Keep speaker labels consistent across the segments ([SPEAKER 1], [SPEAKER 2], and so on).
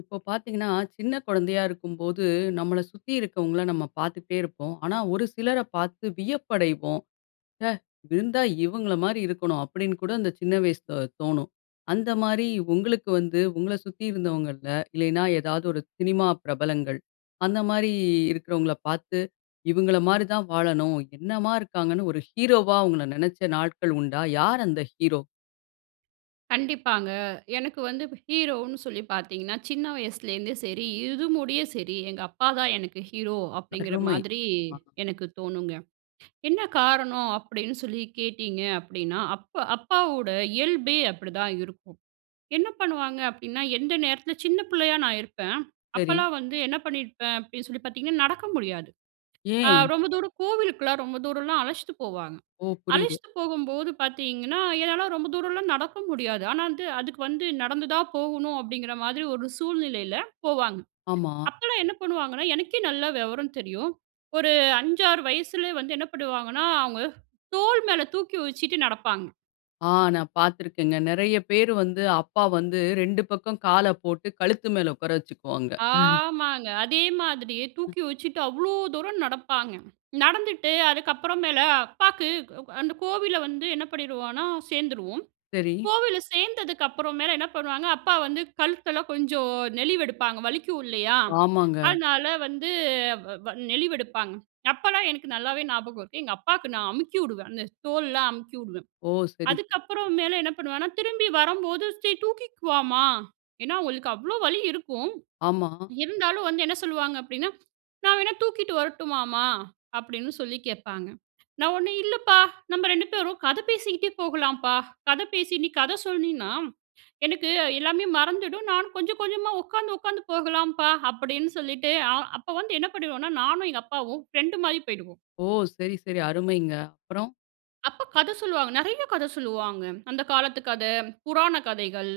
[SPEAKER 1] இப்போ பாத்தீங்கன்னா, சின்ன குழந்தையா இருக்கும்போது நம்மள சுத்தி இருக்கவங்கள நம்ம பார்த்துட்டே இருப்போம். ஆனா, ஒரு சிலர பார்த்து வியப்படைவோம். ஹ! இருந்தா இவங்கள மாரி இருக்கனும்! அப்டின்னு கூட இந்த சின்ன வயசுல தோணும். அந்த மாரி உங்களுக்கு வந்து உங்கள சுத்தி இருந்தவங்கள்ல, இல்லைன்னா ஏதாவது ஒரு சினிமா பிரபலங்கள், அந்த மாரி இருக்குறவங்கள பார்த்து இவுங்கள மாரி தான் வாழணும். என்னம்மா இருக்காங்கன்னு ஒரு ஹீரோவா அவங்கள நினைச்ச நாட்கள் உண்டா? யார் அந்த ஹீரோ?
[SPEAKER 2] கண்டிப்பாங்க, எனக்கு வந்து ஹீரோன்னு சொல்லி பார்த்தீங்கன்னா, சின்ன வயசுலேருந்தே சரி இது முடிய சரி, எங்க அப்பாதான் எனக்கு ஹீரோ. அப்படிங்கிற
[SPEAKER 1] அருமை.
[SPEAKER 2] மாதிரி
[SPEAKER 1] அ.
[SPEAKER 2] எனக்கு தோணுங்க. என்ன காரணம்? அப்படின்னு சொல்லி கேட்டிங்க அப்படின்னா, அப்ப அப்பாவோட இயல்பே அப்படிதான் இருக்கும். என்ன பண்ணுவாங்க? அப்படின்னா, எந்த நேரத்தில சின்ன பிள்ளையா நான் இருப்பேன்
[SPEAKER 1] சரி.
[SPEAKER 2] அப்பலாம் வந்து என்ன பண்ணியிருப்பேன் அப்படின்னு சொல்லி பார்த்தீங்கன்னா, நடக்க முடியாது. அ
[SPEAKER 1] ஏன்?
[SPEAKER 2] ரொம்ப தூரம் கோவிலுக்குலாம், ரொம்ப தூரம்லாம் அழைச்சிட்டு போவாங்க.
[SPEAKER 1] ஓ! புரிது.
[SPEAKER 2] அழச்சிட்டு போகும்போது பார்த்தீங்கன்னா, என்னால ரொம்ப தூரம்லாம் நடக்க முடியாது. ஆனா வந்துட்டு அதுக்கு வந்து நடந்து தான் போகணும். அப்படிங்கிற மாதிரி ஒரு சூழ்நிலையில போவாங்க.
[SPEAKER 1] ஆமா.
[SPEAKER 2] அப்போலாம் என்ன பண்ணுவாங்கன்னா, எனக்கே நல்லா விவரம் தெரியும். ஒரு 5, 6 வயசுலய வந்து என்ன பண்ணுவாங்கன்னா அவங்க தோல் மேல தூக்கி வச்சுட்டு நடப்பாங்க.
[SPEAKER 1] ஆ, நான் பார்த்திருக்கேங்க. நெறைய பேர் வந்து அப்பா வந்து 2 பக்கம் காலபோட்டு கழுத்து மேல உட்கார வச்சிக்குவாங்க.
[SPEAKER 2] ஆமாங்க. அதே மாதிரி
[SPEAKER 1] ம்.
[SPEAKER 2] தூக்கி வச்சுட்டு, அவ்ளோ தூரம் நடப்பாங்க. நடந்துட்டு அதுக்கப்புறமேல அப்பாக்கு [unintelligible] அந்த கோவில்ல வந்து என்ன பண்ணிடுவோம்னா? சேர்ந்துருவோம்.
[SPEAKER 1] சரி.
[SPEAKER 2] கோவில்ல சேர்ந்ததுக்கப்புறமேல என்ன பண்ணுவாங்க? அப்பா வந்து கழுத்தெல்லாம் கொஞ்சம் நெலிவெடுப்பாங்க. வலிக்கும் இல்லையா?
[SPEAKER 1] ஆமாங்க.
[SPEAKER 2] அதனால, வந்து வ் வ நெலிவெடுப்பாங்க. அப்பலாம் எனக்கு நல்லாவே ஞாபகம் இருக்கு. எங்க அப்பாக்கு நான் அமுக்கிஉடுவேன், அந்த தோள்லாம் அமுக்கிவிடுவேன்.
[SPEAKER 1] ஓ! சரி, ச
[SPEAKER 2] அதுக்கப்புறம் மேல என்ன பண்ணுவேன்னா? திரும்பி வரும்போது" சரி, தூக்கிக்குவாமா," ஏன்னா அவங்களுக்கு அவ்வளோ வலி இருக்கும்,
[SPEAKER 1] ஆமா.
[SPEAKER 2] இருந்தாலும் வந்து என்ன சொல்லுவாங்க அப்படின்னா, "நான் வேணா தூக்கிட்டு வரட்டுமாமா?" அப்படீன்னு சொல்லி கேட்பாங்க. நான், "ஒன்னும் இல்லப்பா, நம்ம 2 பேரும் கதை பேசிக்கிட்டே போகலாம்ப்பா, கதை பேசி நீ கதை சொன்னீன்னா! எனக்கு எல்லாமே மறந்துடும் நானும் கொஞ்சம் கொஞ்சமா உட்காந்து உட்காந்து போகலாம்ப்பா." அப்படீன்னு சொல்லிட்டு, அ அப்போ வந்து என்ன பண்ணிடுவோம்னா? நானும் எங்க அப்பாவும் ஃப்ரெண்டு மாரி போயிடுவோம்.
[SPEAKER 1] ஓ! சரி சரி, அருமைங்க. அப்புறம்?
[SPEAKER 2] அப்பா கத சொல்வாங்க. நெறையா கத சொல்லுவாங்க. அந்த காலத்து கத, புராண கதைகள்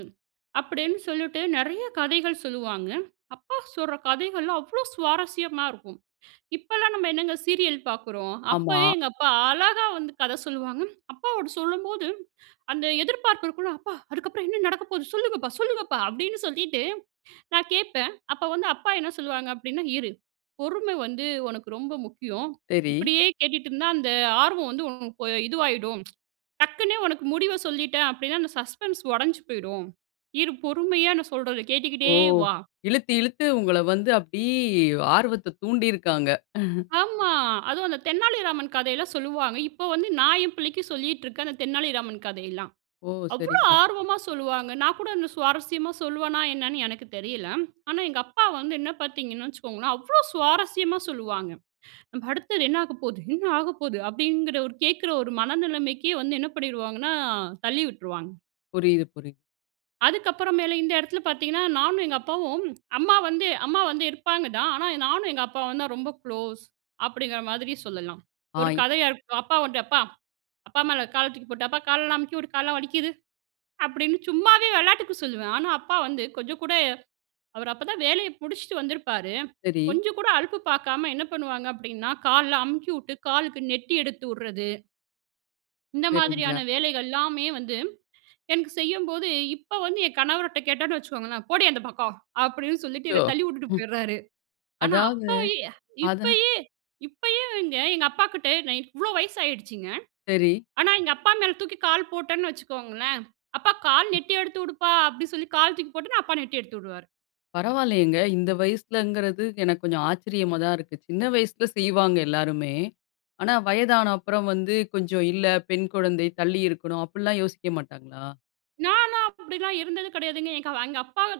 [SPEAKER 2] அப்படீன்னு சொல்லிட்டு நெறையா கதைகள் சொல்லுவாங்க. அப்பா சொல்ற கதைகள்லாம், அவ்ளோ சுவாரஸ்யமா இருக்கும். இப்போலாம் நம்ம என்னங்க சீரியல் பாக்குறோம்?
[SPEAKER 1] ஆமா.
[SPEAKER 2] அப்பவே எங்க அப்பா அழகா வந்து கத சொல்லுவாங்க. அப்பாவோட சொல்லும்போது, அந்த எதிர்பார்ப்பு இருக்கும்ல, "அப்பா! அதுக்கப்றம் என்ன நடக்கபோது, சொல்லுங்கப்பா, சொல்லுங்கப்பா!" அப்படீன்னு சொல்லிட்டு நான் கேட்பேன். அப்ப வந்து, அப்பா என்ன சொல்லுவாங்க அப்படின்னா, "இரு. பொறுமை வந்து உனக்கு ரொம்ப முக்கியம்.
[SPEAKER 1] சரி.
[SPEAKER 2] இப்படியே கேட்டுட்டு இருந்தா, அந்த ஆர்வம் வந்து உனக்கு இதுவாயிடும். டக்ன்னு உனக்கு முடிவ சொல்லிட்டேன் அப்படின்னா, அந்த சஸ்பென்ஸ் உடைஞ்சு போய்டும். இரு, பொறுமையா நான் சொல்றத
[SPEAKER 1] ஓ!
[SPEAKER 2] கேட்டுக்கிட்டே வா!"
[SPEAKER 1] இழுத்து, இழுத்து உங்கள வந்து அப்படி ஆர்வத்த தூண்டிருக்காங்க.
[SPEAKER 2] ஆமா. அதுவும் அந்த தென்னாலிராமன் கதையெல்லாம் சொல்லுவாங்க. இப்ப வந்து நான் என்பிள்ளைக்கு சொல்லிட்டிருக்கேன் அந்த தென்னாலிராமன் கதையெல்லாம்.
[SPEAKER 1] ஓ!
[SPEAKER 2] அவ்வளோ
[SPEAKER 1] சரிங்க.
[SPEAKER 2] ஆர்வமா சொல்லுவாங்க. நான் கூட அந்த சுவாரஸ்யமா சொல்வேனா என்னன்னு எனக்கு தெரியல. ஆனா, எங்க அப்பா வந்து என்ன பார்த்தீங்கன்னு வச்சிக்கோங்களேன், அவ்ளோ சுவாரஸ்யமா சொல்லுவாங்க. நம்ம அடுத்தது என்ன ஆகப்போது, என்ன ஆகப்போகுது! அப்படிங்கிற ஒரு கேக்கிற ஒரு மனநிலைமைக்கே வந்து என்ன பண்ணிருவாங்கனா தள்ளி விட்டுருவாங்க.
[SPEAKER 1] புரியுது, புரி
[SPEAKER 2] அதுக்கப்புற மேல இந்த எடத்தில பாத்தீங்கன்னா, நானும் எங்க அப்பாவும் அம்மா வந்து அம்மா வந்து இருப்பாங்க தான். ஆனா நானும் எங்க அப்பாவும் தான் ரொம்ப குளோஸ் அப்படிங்கிற மாதிரி சொல்லலாம்.
[SPEAKER 1] ஆ
[SPEAKER 2] ஒரு
[SPEAKER 1] இ
[SPEAKER 2] கதையா இரு அப்பா வந்து அப்பா! அப்பா மேல கால தூக்கிப்போட்டு, "அப்பா காலெல்லாம் அமுக்கி விடு, காலெல்லாம் வலிக்குது" அப்படீன்னு சும்மாவே விளாட்டுக்கு சொல்லுவேன். ஆனா அப்பா வந்து கொஞ்சம் கூட அவர் அப்ப தான் வேலைய முடிச்சுட்டு வந்திருப்பாரு
[SPEAKER 1] சரி.
[SPEAKER 2] கொஞ்சம் கூட அலுப்பு பாக்காம என்ன பண்ணுவாங்க அப்படின்னா, கால்லாம் அமுக்கிவிட்டு, காலுக்கு நெட்டி எடுத்து ட்றது இந்த மாதிரியான
[SPEAKER 1] சரிங்க.
[SPEAKER 2] வேலைகள் எல்லாமே வந்து, எனக்கு செய்யும்போது இப்போ வந்து என் கணவர்ட்ட கேட்டோம்னு வச்சுக்கோங்களேன், "போடி அந்த பக்கம்" அப்படீன்னு சொல்லிட்டு
[SPEAKER 1] அச்சோ!
[SPEAKER 2] என்ன தள்ளி உட்டுட்டு
[SPEAKER 1] ஹும்
[SPEAKER 2] போயிர்றாரு. ஆனா
[SPEAKER 1] அதாவது
[SPEAKER 2] அப்போ ய்
[SPEAKER 1] அதான்
[SPEAKER 2] இப்பயே இப்பயே வேங்க எங்க அப்பா கிட்ட நான் இவ்வளோ வயசாயிடுச்சுங்க.
[SPEAKER 1] சரி.
[SPEAKER 2] ஆனா எங்க அப்பா மேலே தூக்கி கால் போட்டேன்னு வச்சுக்கோங்களேன் "அப்பா, கால்
[SPEAKER 1] ம்.
[SPEAKER 2] நெட்டி எடுத்துவுடுப்பா" அப்டி சொல்லி கால் தூக்கி போட்டேன்னா, அப்பா நெட்டி எடுத்து உடுவாரு.
[SPEAKER 1] பரவால்லையேங்க. இந்த வயசுலேங்கிறது, எனக்கு கொஞ்சம் ஆச்சரியமா தான் இருக்கு. சின்ன வயசுல செய்வாங்க எல்லாருமே. ஆனா வயதான அப்புறம் வந்து கொஞ்சம் இல்ல பெண் குழந்தை, தள்ளி இருக்கணும். அப்படில்லாம் யோசிக்க மாட்டாங்களா?
[SPEAKER 2] நான்லாம் அப்படிலாம் இருந்தது கிடையாதுங்க. எங்க அப்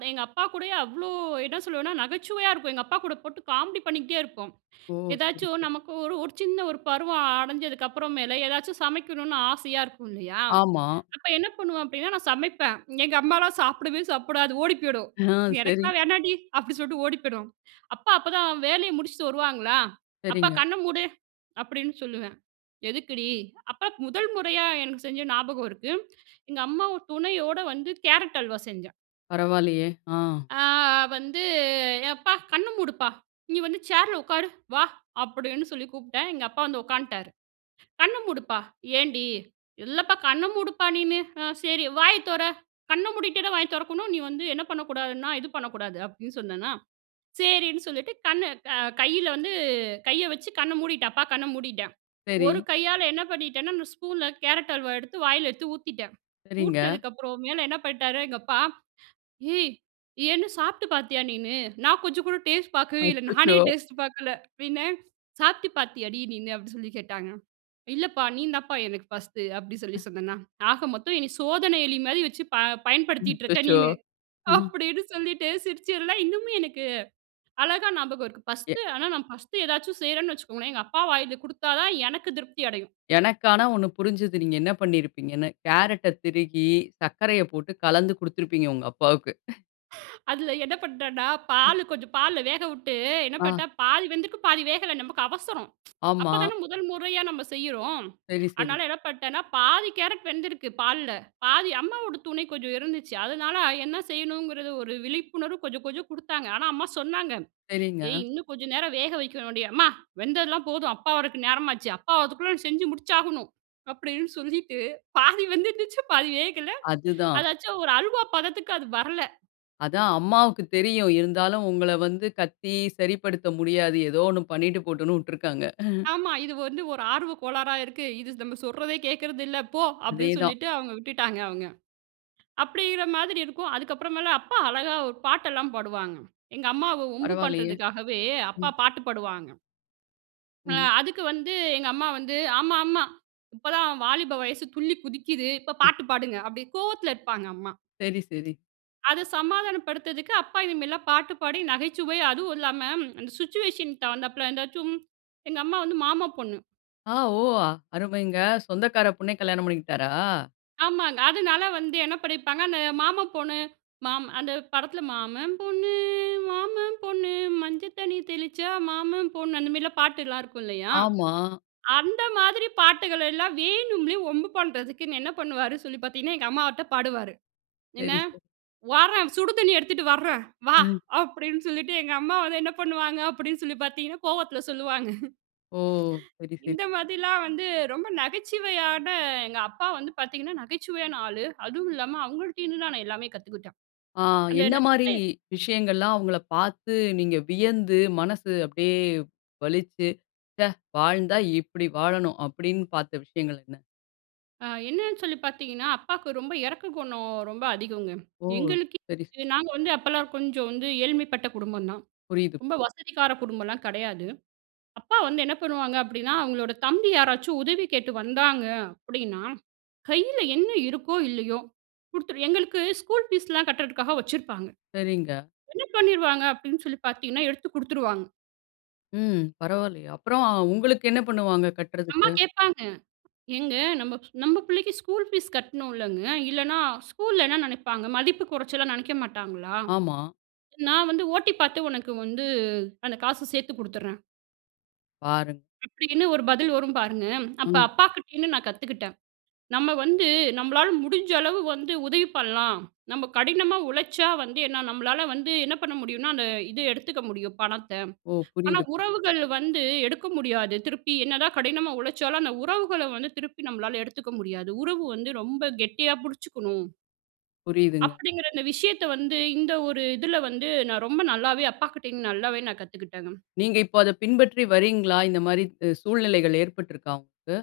[SPEAKER 2] எங்க அப்பா கூடயே அவ்ளோ என்ன சொல்வேனா நகைச்சுவையா இருக்கும் எங்க அப்பா கூட போட்டு காமெடி பண்ணிக்கிட்டே இருப்போம்.
[SPEAKER 1] ஓ! சரி,
[SPEAKER 2] எதாச்சும்
[SPEAKER 1] சரி.
[SPEAKER 2] நமக்கு ஒரு, ஒரு சின்ன ஒரு பருவம் அடைஞ்சதுக்கப்பற மேல ஏதாச்சும் சமைக்கணும்னு ஆசையா இருக்கும் இல்லையா!
[SPEAKER 1] ஆமா.
[SPEAKER 2] அப்ப என்ன பண்ணுவோம்? அப்படின்னா! நான் சமைப்பேன் எங்க அம்மால்லாம் சாப்பிடவே சாப்பிடாது ஓடி போயிடும்.
[SPEAKER 1] ஆ, சரி.
[SPEAKER 2] "எனக்கெல்லாம் வேணான்டி," அப்டி சொல்லிட்டு ஓடி போயிடும். அப்பா, அப்ப தான் வேலைய முடிச்சுட்டு வருவாங்களா! "அப்பா
[SPEAKER 1] சரிங்க.
[SPEAKER 2] கண்ண மூடு அப்படின்னு சொல்லுவேன்." "எதுக்குடி?" அப்பா முதல் முறையா எனக்கு செஞ்ச ஞாபகம் இருக்கு. எங்க அம்மா துணையோட வந்து கேரட் அல்வா செஞ்சேன்.
[SPEAKER 1] பரவால்லயே, ஆ.
[SPEAKER 2] ஆ, வந்து "எப்பா, கண்ண மூடுப்பா, நீ வந்து சேர்‌ல உட்காரு வா." அப்படின்னு சொல்லி கூப்பிட்டேன். எங்க அப்பா வந்து உக்காந்துட்டாரு. "கண்ண மூடுப்பா," "ஏன்டி?" "இல்லப்பா, கண்ண மூடுப்பா நீனு. ஆ சரி வாய தொற கண்ண மூடிட்டேதா வாய திறக்கணும். நீ வந்து என்ன பண்ணக்கூடாதுன்னா, இது பண்ணக்கூடாது." அப்படின்னு சொன்னன்னா! சரின்னு சொல்லிட்டு கண்ணு அ கையில வந்து கைய வச்சு கண்ண மூடிட்டன். அப்பா கண்ண மூடிட்டேன். ஒரு
[SPEAKER 1] சரி.
[SPEAKER 2] கையால என்ன பண்ணிட்டேனா? நான் ஸ்பூன்ல, கேரட் அல்வா எடுத்து வாயில எடுத்து ஊத்தீட்டேன்.
[SPEAKER 1] சரிங்க.
[SPEAKER 2] ஊட்டுனதுக்கப்புறம் மேலே என்ன பண்ணிட்டாரு, எங்க அப்பா "ஏய்! ஏன்னு சாப்பிட்டு பார்த்தியா நீனு?" நான் கொஞ்சம் கூட டேஸ்ட் பார்க்கவே இல்ல. நானே
[SPEAKER 1] அச்சச்சோ!
[SPEAKER 2] "டேஸ்ட் பார்க்கல" அப்படின்னேன் "சாப்பிட்டு பார்த்தியாடி நீன்னு?" அப்படின்னு சொல்லி கேட்டாங்க, "இல்லப்பா நீ தாம்ப்பா எனக்கு ஃபர்ஸ்ட்டு." அப்படின்னு சொல்லி
[SPEAKER 1] அஹ்.
[SPEAKER 2] சொன்னேனா! "ஆக மொத்தம் என்ன சோதன எலி மாதிரி வச்சு அ ப பயன்படுத்திட்டு இருக்க
[SPEAKER 1] அச்சச்சோ!
[SPEAKER 2] நீனு."
[SPEAKER 1] ம்.
[SPEAKER 2] அப்படின்னு சொல்லீட்டு சிரிச்சதெல்லாம் இன்னமும் எனக்கு அழகா ஞாபகம் இருக்கு.
[SPEAKER 1] எ.
[SPEAKER 2] பர்ஸ்ட்டு ஆனா நான் ஃபர்ஸ்ட்டு ஏதாவது செய்யறேன்னு வச்சுக்கோங்களேன் எங்க அப்பா வாயில கொடுத்தா தான் எனக்கு திருப்தி அடையும்.
[SPEAKER 1] எனக்கு ஆனா ஒன்னு புரிஞ்சது, நீங்க என்ன பண்ணிருப்பீங்கனு? கேரட்‌ட திருகி சர்க்கரைய போட்டு கலந்து கொடுத்திருப்பீங்க, உங்க அப்பாவுக்கு!
[SPEAKER 2] அதில என்ன பண்டேன்னா,
[SPEAKER 1] ம்.
[SPEAKER 2] பால் கொஞ்சம் பால்ல வேக விட்டு என்ன
[SPEAKER 1] ஆ.
[SPEAKER 2] பண்டேன், பாதி வெந்திருக்கு பாதி வேகல. நமக்கு அவசரம்.
[SPEAKER 1] ஆமா.
[SPEAKER 2] அப்பதான முதல் முறையா நம்ம செய்யறோம்.
[SPEAKER 1] சரி, சரி.
[SPEAKER 2] அதனால என்ன பணடேன்னா, பாதி கேரட் வெந்திருக்கு பால்ல. பாதி அம்மாவோட துணை கொஞ்சம் இருந்துச்சு. அதனால என்ன செய்யணுங்கிறது ஒரு விழிப்புணர்வு கொஞ்சம் கொஞ்சம் குடுத்தாங்க. ஆனா அம்மா சொன்னாங்க "ஏய்!
[SPEAKER 1] சரிங்க.
[SPEAKER 2] இன்னும் கொஞ்ச நேரம் வேக வைக்கணும்டி." "அம்மா! வெந்ததெல்லாம் போதும். அப்பா வரதுக்கு நேரமாச்சு. அப்பா வரதுக்குள்ள செஞ்சு முடிச்சாகணும்." அப்படீன்னு சொல்லிட்டு பாதி வெந்துருந்துச்சு பாதி வேகல.
[SPEAKER 1] அதுதான்.
[SPEAKER 2] அதாச்சும் ஒரு அல்வா பதத்துக்கு அது வரல.
[SPEAKER 1] அதான், அம்மாவுக்கு தெரியும். இருந்தாலும், உங்கள வந்து கத்தி சரிப்படுத்த முடியாது. ஏதோ ஒண்ணு பண்ணிட்டு போட்டும்னு விட்டுருக்காங்க.
[SPEAKER 2] ஆமா. "இது வந்து ஒரு ஆர்வ கோளாறா இருக்கு. இது நம்ம சொல்றதே கேக்கிறதில்ல போ!" அப்படீன்னு
[SPEAKER 1] அதேதான்.
[SPEAKER 2] சொல்லிட்டு அவுங்க விட்டுட்டாங்க அவுங்க. அப்படின்கிற மாதிரி இருக்கும். அதுக்கு அப்புறமேல அப்பா அழகா ஒரு பாட்டெல்லாம் பாடுவாங்க. எங்க அம்மாவ வம்பு
[SPEAKER 1] பரவாயில்லையே,
[SPEAKER 2] பண்றதுக்காகவே, அப்பா
[SPEAKER 1] ம்.
[SPEAKER 2] பாட்டு பாடுவாங்க. அ
[SPEAKER 1] ம்.
[SPEAKER 2] அதுக்கு வந்து எங்க அம்மா வந்து, "ஆமா, ஆமா இப்போ தான் அவன் வாலிப வயசு துள்ளி குதிக்கிது. இப்போ பாட்டு பாடுங்க!" அப்டி கோவத்தில இருப்பாங்க அம்மா.
[SPEAKER 1] சரி, சரி.
[SPEAKER 2] அது சமாதானம் படுத்ததற்கு அப்பா இதுமாறிலாம் பாட்டு பாடி, நகைச்சுவை அதுவும் இல்லாம, அந்த சிச்சுவேஷன் தகுந்தாற்ப்ல, இந்த சும் எங்க அம்மா வந்து மாமா பொண்ணு.
[SPEAKER 1] ஆ. ஓ! அருமைங்க. சொந்தக்காரப் பொண்ணே கல்யாணம் பண்ணிக்கிட்டாரா?
[SPEAKER 2] ஆமாங்க. அதுனால வந்து என்ன பண்ணிருப்பாங்க, அந்த மாமா பொண்ணு மாம் அந்த படத்தில "மாமன் பொண்ணு, மாமன் பொண்ணு மஞ்சள் தண்ணி தெளிச்சா மாமன் பொண்ணு" அந்தமாரிலாம் பாட்டு எல்லாம் இருக்கும் இல்லயா!
[SPEAKER 1] ஆமா.
[SPEAKER 2] அந்த மாதிரி பாட்டுகளெல்லாம் வேணும்லே ஒம்பு பண்ணுறதுக்குன்னு என்ன பண்ணுவாரு சொல்லி பார்த்தீங்கன்னா, எங்கம்மாட்ட பாடுவாரு. என்ன?
[SPEAKER 1] சரி, சரி.
[SPEAKER 2] "வாரேன் சுடு தண்ணிய எடுத்துட்டு வர்றேன். வா!"
[SPEAKER 1] ம்.
[SPEAKER 2] அப்பிடின்னு சொல்லிட்டு, எங்க அம்மா வந்து என்ன பண்ணுவாங்க அப்பிடின்னு சொல்லி பார்த்தீங்கன்னா, கோவத்தில சொல்லுவாங்க.
[SPEAKER 1] ஓ! சரி, சரி.
[SPEAKER 2] இந்த மாதிரிலாம் வந்து ரொம்ப நகைச்சுவையான எங்க அப்பா வந்து பார்த்தீங்கன்னா, நகைச்சுவையான ஆளு. அதுவும் இல்லாம அவுங்கள்ட இருந்துதான் நான் எல்லாமே கத்துக்கிட்டேன்.
[SPEAKER 1] ஆ
[SPEAKER 2] அந்த என்ன,
[SPEAKER 1] என்னமாரி
[SPEAKER 2] [unintelligible]
[SPEAKER 1] விஷயங்கள்லாம் அவுங்களப் பார்த்து நீங்க வியந்து மனசு அப்பிடியே வலிச்சு, "ச்சே, வாழ்ந்தா இப்பிடி வாழணும்" அப்பிடின்னு பார்த்த விஷயங்கள் என்ன?
[SPEAKER 2] அ என்னன்னு சொல்லி பார்த்தீங்கன்னா, அப்பாக்கு ரொம்ப இரக்ககுணம் ரொம்ப அதிகங்க.
[SPEAKER 1] ஓ!
[SPEAKER 2] எங்களுக்கு
[SPEAKER 1] சரி.
[SPEAKER 2] நாங்க இது நாங்க வந்து அப்பலாம் கொஞ்சம் வந்து ஏழ்மைப்பட்ட குடும்பம்தான்.
[SPEAKER 1] புரியுது.
[SPEAKER 2] ரொம்ப வசதிக்கார குடும்பம்லாம் கிடையாது. அப்பா வந்து என்ன பண்ணுவாங்க அப்பிடின்னா, அவுங்களோட தம்பி யாராச்சும் உதவி கேட்டு வந்தாங்க அப்பிடின்னா, கையில என்ன இருக்கோ! இல்லையோ! குடுத்துரு எங்களுக்கு ஸ்கூல் ஃபீஸ்லாம் கட்டுறதுக்காக வச்சிருப்பாங்க.
[SPEAKER 1] சரிங்க.
[SPEAKER 2] என்ன பண்ணிருவாங்க அப்பிடின்னு சொல்லி பார்த்தீங்கன்னா, எடுத்து குடுத்துருவாங்க.
[SPEAKER 1] ம். பரவால்லையே! அப்புறம் அ உங்களுக்கு என்ன பண்ணுவாங்க
[SPEAKER 2] அம்மா
[SPEAKER 1] கட்றதுக்கு?
[SPEAKER 2] கேப்பாங்க. "ஏங்க நம்ப நம்ப பிள்ளைக்கு ஸ்கூல் ஃபீஸ் கட்ணுலங்க! இல்லைன்னா, ஸ்கூல்ல என்ன நினைப்பாங்க? மதிப்பு குறைச்சலா நினைக்க மாட்டாங்களா?"
[SPEAKER 1] ஆமா.
[SPEAKER 2] "நான் வந்து ஓ.டி பாத்து உனக்கு வந்து அந்த காச சேத்து கொடுத்தர்றேன்"
[SPEAKER 1] பாருங்க.
[SPEAKER 2] அப்படின்னு ஒரு பதில் வரும் பாருங்க. அப்ப
[SPEAKER 1] ம்.
[SPEAKER 2] அப்பாக்கிட்டேந்து நான் கத்துக்கிட்டேன். நம்ம வந்து, நம்பளால முடிஞ்ச அளவு வந்து உதவி பண்ணலாம். நம்ப கடினமா உழைச்சா வந்து ஏன்னா நம்மளால வந்து என்ன பண்ண முடியும்னா? அந்த இது எடுத்துக்க முடியும் பணத்த.
[SPEAKER 1] ஓ!
[SPEAKER 2] ஆனா!
[SPEAKER 1] புரியுது, பு
[SPEAKER 2] உறவுகள் வந்து எடுக்க முடியாது. திருப்பி என்னதான் கடினமா உழைச்சாலும், அந்த உறவுகள வந்து திருப்பி நம்மளால எடுத்துக்க முடியாது. உறவு வந்து ரொம்ப கெட்டியா புடுச்சுக்கணும்.
[SPEAKER 1] புரியுதுங்க.
[SPEAKER 2] அப்படிங்கிற அந்த விஷயத்த வந்து, இந்த ஒரு இதுல வந்து நான் ரொம்ப நல்லாவே அப்பாக்கிட்டேந்து நல்லாவே நான் கத்துக்கிட்டேங்க.
[SPEAKER 1] நீங்க இப்ப அத பின்பற்றி வரீங்களா? இந்த மாரி உ சூழ்நிலைகள் ஏற்பட்டு இருக்கா உங்களுக்கு?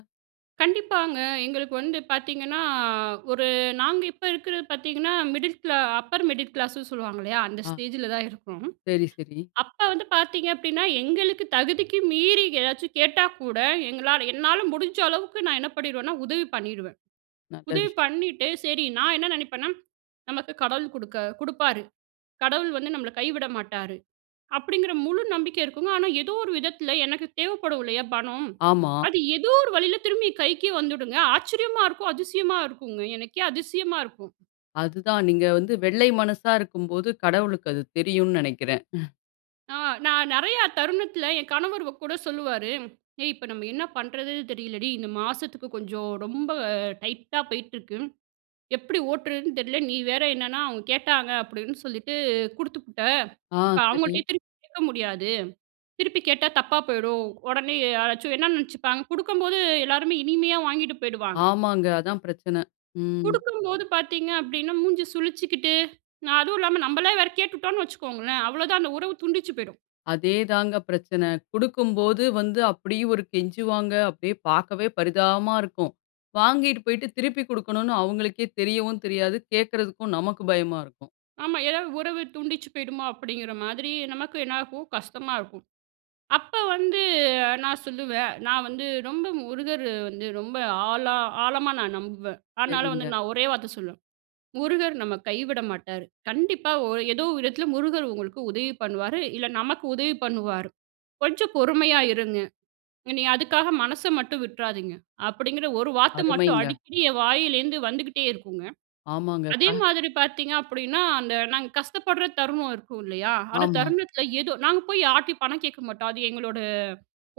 [SPEAKER 2] கண்டிப்பாங்க. எங்களுக்கு வந்து பாத்தீங்கன்னா, அ ஒரு நாங்க இப்ப இருக்கிறது பாத்தீங்கன்னா, மிடில் கிளா அப்பர் மிடில் கிளாஸ்ன்னு சொல்லுவாங்க இல்லையா? அந்த
[SPEAKER 1] ஆ.
[SPEAKER 2] ஸ்டேஜில தான் இருக்கோம்.
[SPEAKER 1] சரி, சரி.
[SPEAKER 2] அப்ப வந்து பாத்தீங்க அப்படின்னா, எங்களுக்கு தகுதிக்கு மீறி ஏதாச்சு கேட்டா கூட, எங்களால என்னால முடிஞ்ச அளவுக்கு நா என்ன பண்ணிருவேன்னா, உதவி பண்ணிருவேன்.
[SPEAKER 1] நல்ல
[SPEAKER 2] உதவி
[SPEAKER 1] விஷயம்.
[SPEAKER 2] பண்ணிட்டு சரி நான் என்ன நினைப்பேன்னா, நமக்கு கடவுள் குடுக்க குடுப்பாரு. கடவுள் வந்து நம்மள கைவிட மாட்டாரு. அப்படிங்கிற முழு நம்பிக்கை இருக்குங்க. ஆனா ஏதோ ஒரு விதத்தில எனக்கு தேவைப்படும் இல்லையா, பணம்.
[SPEAKER 1] ஆமா.
[SPEAKER 2] அது ஏதோ ஒரு வழியில திரும்பி கைக்கே வந்துடுங்க. ஆச்சரியமா! இருக்கும் அதிசயமா! இருக்குங்க. எனக்கே அதிசயமா இருக்கும்.
[SPEAKER 1] அதுதான். நீங்க வந்து வெள்ளை மனசா இருக்கும்போது, கடவுளுக்கு அது தெரியும்னு நினைக்கிறேன்.
[SPEAKER 2] ஆ நான் நிறையா தருணத்தில என் கணவர் வ கூட சொல்லுவாரு, "ஏய்! இப்ப நம்ம என்ன பண்றதுன்னு தெரியலடி, இந்த மாசத்துக்கு கொஞ்சம் ரொம்ப டைட்டா போய்ட்டிருக்கு. எப்படி ஓட்டுறதுன்னு தெரியல. நீ வேற என்னன்னா அவுங்க கேட்டாங்க அப்படின்னு சொல்லிட்டு குடுத்துபுட்ட.
[SPEAKER 1] ஆ!
[SPEAKER 2] இப்ப
[SPEAKER 1] சரி.
[SPEAKER 2] அவுங்கள்ட்டயே திருப்பி கேட்க முடியாது. திருப்பி கேட்டா தப்பா போயிடும். உடனே யாராச்சும் என்ன நினைச்சுப்பாங்க," குடுக்கும்போது எல்லாருமே இனிமையா வாங்கிட்டு போயிடுவாங்க.
[SPEAKER 1] ஆமாங்க! அதான் பிரச்சன. ம்.
[SPEAKER 2] குடுக்கும்போது பார்த்தீங்க அப்படினா, மூஞ்சி சுளிச்சுக்கிட்டு, நா அதுவும் இல்லாம நம்மளே வேற கேட்டுட்டோம்னு வைச்சுக்கோங்களேன் அவ்வளவு தான், அந்த உறவு துண்டிச்சு போய்ரும்.
[SPEAKER 1] அதே தாங்க பிரச்சன. குடுக்கும்போது வந்து அப்படி ஒரு கெஞ்சுவாங்க. அப்படியே பார்க்கவே பரிதாபமா இருக்கும். வாங்கிட்டு போய்விட்டு திருப்பி குடுக்கனும்னு அவங்களுக்கே தெரியவும் தெரியாது. கேட்குறதுக்கும் நமக்கு பயமா இருக்கும்.
[SPEAKER 2] ஆமா ஏதாவது உறவு தூண்டிச்சு போயிடுமா அப்படிங்கிற மாதிரி நமக்கு என்ன ஆகும்? கஷ்டமா இருக்கும். அப்ப வந்து நான் சொல்லுவேன், நான் வந்து ரொம்ப முருகர் வந்து ரொம்ப ஆழ ஆழமா நான் நம்புவேன். ஆனால வந்து
[SPEAKER 1] சரிங்க.
[SPEAKER 2] நான் ஒரே வார்த்த சொல்லுவேன், "முருகர் நம்ம கைவிட மாட்டாரு. கண்டிப்பா ஒ ஏதோ ஒரு விதத்துல முருகர் உங்களுக்கு உதவி பண்ணுவாரு இல்ல நமக்கு உதவி பண்ணுவாரு. கொஞ்சம் பொறுமையா இருங்க. நீங்க அதுக்காக மனச மட்டும் விட்றாதீங்க." அப்படிங்கிற ஒரு வார்த்த மட்டும்
[SPEAKER 1] அருமைங்க.
[SPEAKER 2] அடிக்கடி என் வாயிலேருந்து வந்துகிட்டே இருக்குங்க.
[SPEAKER 1] ஆமாங்க.
[SPEAKER 2] அதே
[SPEAKER 1] பா.
[SPEAKER 2] மாதிரி பார்த்தீங்க அப்படின்னா, அந்த நாங்க கஷ்டப்படுற தருணம் இருக்கும் இல்லையா? அந்த
[SPEAKER 1] ஆமா.
[SPEAKER 2] தருணத்துல ஏதோ நாங்க போய் யார்ட்டயும் பணம் கேட்க மாட்டோம் அது எங்களோட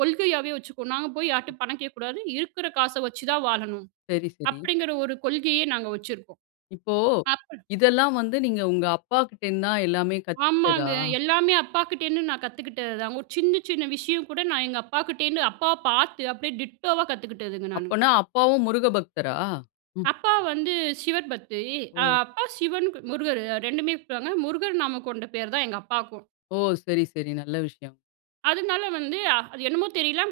[SPEAKER 2] கொள்கையாகவே வச்சுக்குவோம். நாங்க போய் யார்கிட்டயும் பணம் கேட்கக்கூடாது. இருக்கிற காச வச்சு தான் வாழணும்.
[SPEAKER 1] சரி, சரி.
[SPEAKER 2] அப்படிங்கிற ஒரு கொள்கையே நாங்க வச்சிருப்போம்.
[SPEAKER 1] இப்போ,
[SPEAKER 2] அப்ப
[SPEAKER 1] இதெல்லாம் வந்து நீங்க உங்க அப்பா கிட்டேருந்து தான் எல்லாமே கத்துக்கிட்டதா?
[SPEAKER 2] ஆமாங்க எல்லாமே அப்பாக்கிட்டேருந்து நான் கத்துக்கிட்டதுதான். ஒரு சின்ன சின்ன விஷயம் கூட நான் எங்க அப்பாக்கிட்டேருந்து, அப்பாவ பார்த்து அப்படியே டிட்டோவா கத்துக்கிட்டதுங்க நானு.
[SPEAKER 1] அப்பனா, அப்பாவும் முருக பக்தரா? ம்.
[SPEAKER 2] அப்பா வந்து சிவர் பக்தி. அ
[SPEAKER 1] ஓ!
[SPEAKER 2] அப்பா சிவன் முருகர் ரெண்டுமே கும்பிடுவாங்க. முருகர் நாமம் கொண்ட பேர் தான் எங்க அப்பாக்கும்.
[SPEAKER 1] ஓ! சரி, சரி நல்ல விஷயம்.
[SPEAKER 2] அதனால வந்து, அ அது என்னமோ தெரியல,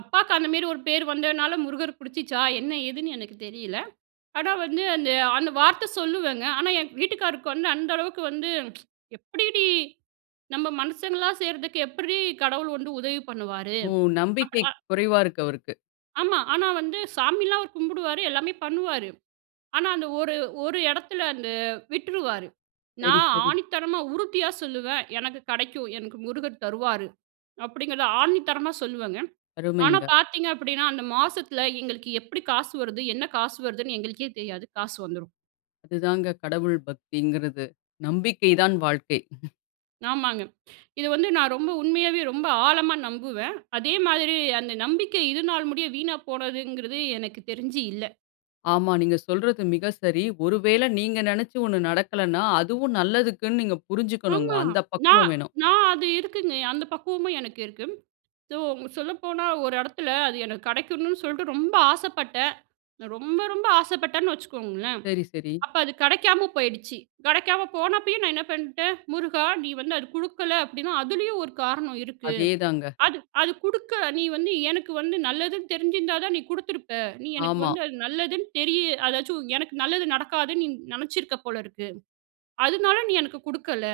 [SPEAKER 2] அப்பாக்கு அந்தமாரி ஒரு பேர் வந்ததுனால, முருகர புடிச்சுச்சா என்ன, ஏதுன்னு எனக்கு தெரியல. ஆனா வந்து, அந்த அந்த வார்த்த சொல்லுவேங்க. ஆனா என் வீட்டுக்கார்ருக்கு வந்து, அந்த அளவுக்கு வந்து, "எப்படிடீ? நம்ம மனுஷங்களா செய்றதுக்கு, எப்படிறீ கடவுள் வந்து உதவி பண்ணுவாரு?"
[SPEAKER 1] ஓ.
[SPEAKER 2] அப்
[SPEAKER 1] நம்பிக்கை
[SPEAKER 2] அ
[SPEAKER 1] குறைவா இருக்கு அவருக்கு.
[SPEAKER 2] ஆமா. ஆனா வந்து, சாமில்லாம் அவர் கும்பிடுவாரு எல்லாமே பண்ணுவாரு. ஆனா அந்த ஒரு ஒரு இடத்தில அந்த, விட்டுருவாரு.
[SPEAKER 1] சரி,
[SPEAKER 2] நான்
[SPEAKER 1] சரி.
[SPEAKER 2] ஆணித்தனமா உறுதியா சொல்லுவேன், "எனக்கு கடைக்கும். எனக்கு முருகர் தருவாரு." அப்படிங்கிறத ஆணித்தனமா சொல்லுவேங்க. ஆனா
[SPEAKER 1] அருமைங்க.
[SPEAKER 2] பார்த்தீங்க அப்படின்னா, அந்த மாசத்துல எங்களுக்கு எப்டி காசு வருது, என்ன காசு வருதுன்னு எங்களுக்கே தெரியாது, காசு வந்துரும்.
[SPEAKER 1] அதுதாங்க கடவுள் பக்திங்கிறது. நம்பிக்கை தான் வாழ்க்கை.
[SPEAKER 2] ஆமாங்க. இது வந்து நான் ரொம்ப உண்மையாவே ரொம்ப ஆழமா நம்புவேன். அதே மாதிரி, அந்த நம்பிக்கை இதுனால் முடியும் வீணா போனதுங்கிறது எனக்கு தெரிஞ்சி இல்ல.
[SPEAKER 1] ஆமா. நீங்க சொல்றது மிக சரி. ஒருவேல நீங்க நினைச்சு ஒண்ணு நடக்கலன்னா, அதுவும் நல்லதுக்குனு நீங்க புரிஞ்சுக்கனுங்க.
[SPEAKER 2] ஆமா.
[SPEAKER 1] அந்த
[SPEAKER 2] நான்
[SPEAKER 1] பக்குவம் வேணும்.
[SPEAKER 2] நான் அது இருக்குங்க. அந்த பக்குவமும் எனக்கு இருக்கு. ஸோ, சொல்லப்போனா ஒரு இடத்தில அது எனக்கு கடைக்கணும்னு சொல்லிட்டு ரொம்ப ஆசைப்பட்டேன். நான் ரொம்ப, ரொம்ப ஆசைப்பட்டேன்னு வச்சுக்கோங்களேன்.
[SPEAKER 1] சரி, சரி.
[SPEAKER 2] அப்ப அது கடைக்காம போயிடுச்சு. கடைக்காம போனப்பயும் நான் என்ன பண்ணிட்டேன். "முருகா! நீ வந்து அது குடுக்கல அப்படின்னா. அதுலயும் ஒரு காரணம் இருக்கு.
[SPEAKER 1] அதேதாங்க.
[SPEAKER 2] அது அது குடுக்க நீ வந்து எனக்கு வந்து நல்லதுன்னு தெரிஞ்சிருந்தா தான், நீ குடுத்துருப்ப. நீ எனக்கு
[SPEAKER 1] ஆமா.
[SPEAKER 2] வந்து அது நல்லதுன்னு தெரிய அதாச்சும் எனக்கு நல்லது நடக்காதுன்னு, நீ நினைச்சிருக்க போல இருக்கு. அதனால நீ எனக்கு குடுக்கல.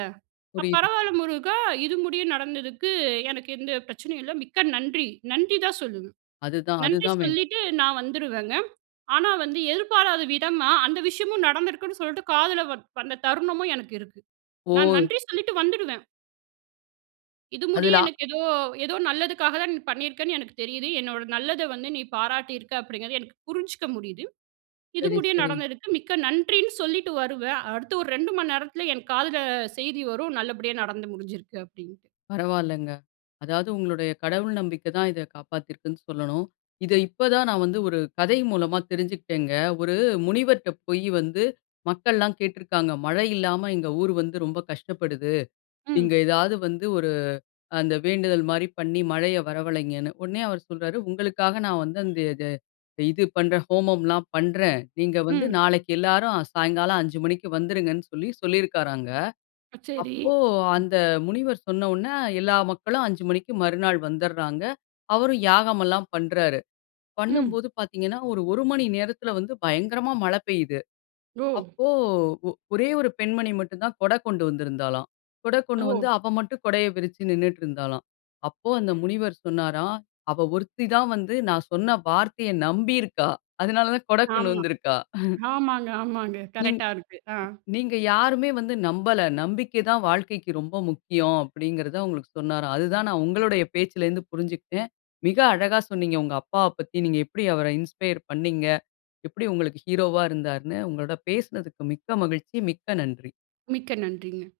[SPEAKER 2] அ
[SPEAKER 1] புரியுது.
[SPEAKER 2] பரவால்ல முருகா. இது முடியும் நடந்ததுக்கு எனக்கு எந்த பிரச்சனையும் இல்ல. மிக்க நன்றி!" நன்றி தான் சொல்லுவேன்.
[SPEAKER 1] அதுதான்,
[SPEAKER 2] நன்றி
[SPEAKER 1] அதுதான் வேணும்.
[SPEAKER 2] சொல்லிட்டு நான் வந்துருவேங்க. ஆனா வந்து எதிர்பாராத விதமா, அந்த விஷயமும் நடந்திருக்குன்னு சொல்லிட்டு காதில வ வந்த தருணமும் எனக்கு இருக்கு. நான்
[SPEAKER 1] ஓ!
[SPEAKER 2] நன்றி சொல்லிட்டு வந்துடுவேன். "இது முடிய
[SPEAKER 1] அதுல அ
[SPEAKER 2] எனக்கு ஏதோ, ஏதோ நல்லதுக்காக தான், நீ பண்ணியிருக்கன்னு எனக்கு தெரியுது. என்னோட நல்லத வந்து நீ பாராட்டி இருக்க அப்படிங்கிறது எனக்கு புரிஞ்சுக்க முடியுது. இது
[SPEAKER 1] சரி,
[SPEAKER 2] முடிய
[SPEAKER 1] சரி.
[SPEAKER 2] நடந்ததற்கு மிக்க நன்றின்னு." சொல்லிட்டு வருவேன். அடுத்து ஒரு 2 மணி நேரத்துல என் காதுல அ செய்தி வரும், நல்லபடியா நடந்து முடிஞ்சிருக்கு அப்டின்ட்டு.
[SPEAKER 1] பரவால்லங்க. அதாவது உங்களுடைய கடவுள் நம்பிக்கைதான் இத காப்பாத்தியிருக்குன்னு சொல்லணும். இதை இப்போ தான் நான் வந்து ஒரு கதை மூலமா தெரிஞ்சுக்கிட்டேங்க. ஒரு முனிவர்ட்ட போயி வந்து, மக்கள்லாம் கேட்டுருக்காங்க. "மழை இல்லாம எங்க ஊர் வந்து ரொம்ப கஷ்டப்படுது.
[SPEAKER 2] ம்.
[SPEAKER 1] நீங்க ஏதாவது வந்து ஒரு, அந்த வேண்டுதல் மாரி பண்ணி மழைய வரவழைங்கன்னு." உடனே அவர் சொல்றாரு உங்களுக்காக நான் வந்து அந்தது இது பண்ணுறேன். ஹோமம்லாம் பண்ணுறேன். நீங்க வந்து
[SPEAKER 2] ம்.
[SPEAKER 1] நாளைக்கு எல்லாரும் சாயங்காலம் 5 மணிக்கு வந்துருங்கன்னு சொல்லி சொல்லியிருக்காராங்க.
[SPEAKER 2] அ. சரி.
[SPEAKER 1] அப்போ அந்த முனிவர் சொன்னவுன்ன எல்லா மக்களும் 5 மணிக்கு மறுநாள் வந்துர்றாங்க. அவரும் யாகம் எல்லாம் பண்றாரு.
[SPEAKER 2] ம்.
[SPEAKER 1] பண்ணும்போது பாத்தீங்கன்னா ஒரு 1 மணி நேரத்துல வந்து பயங்கரமா மழை பெய்யுது.
[SPEAKER 2] ஓ!
[SPEAKER 1] அப்போ ஒரே ஒரு பெண்மணி மட்டும் தான் கொடை கொண்டு வந்திருந்தாளாம். கொடை கொண்டு வந்து
[SPEAKER 2] ஓ!
[SPEAKER 1] அவ மட்டும் கொடையை விரிச்சு நின்னுட்டு இருந்தாளாம். அப்போ அந்த முனிவர் சொன்னாராம். "அவ ஒருத்தி தான் வந்து நான் சொன்ன வார்த்தைய நம்பியிருக்கா. அதனால தான் கொடை கொண்டு
[SPEAKER 2] ஆமா.
[SPEAKER 1] வந்திருக்கா."
[SPEAKER 2] ஆமாங்க, ஆமாங்க
[SPEAKER 1] நீங்
[SPEAKER 2] கரெக்ட்டா இருக்கு. ஹான்.
[SPEAKER 1] நீங்க யாருமே வந்து நம்பல. நம்பிக்கை தான் வாழ்க்கைக்கு ரொம்ப முக்கியம்." அப்படிங்கிறத அவுங்களுக்கு சொன்னாராம். அதுதான் நான் உங்களுடைய பேச்சில இருந்து புரிஞ்சுக்கிட்டேன் மிக அழகா சொன்னீங்க உங்க அப்பாவ பத்தி. நீங்க எப்படி அவரை இன்ஸ்பயர் பண்ணீங்க, எப்படி உங்களுக்கு ஹீரோவா இருந்தார்ன்னு. உங்களோட பேசினதுக்கு மிக்க மகிழ்ச்சி மிக்க நன்றி.
[SPEAKER 2] மிக்க நன்றிங்க.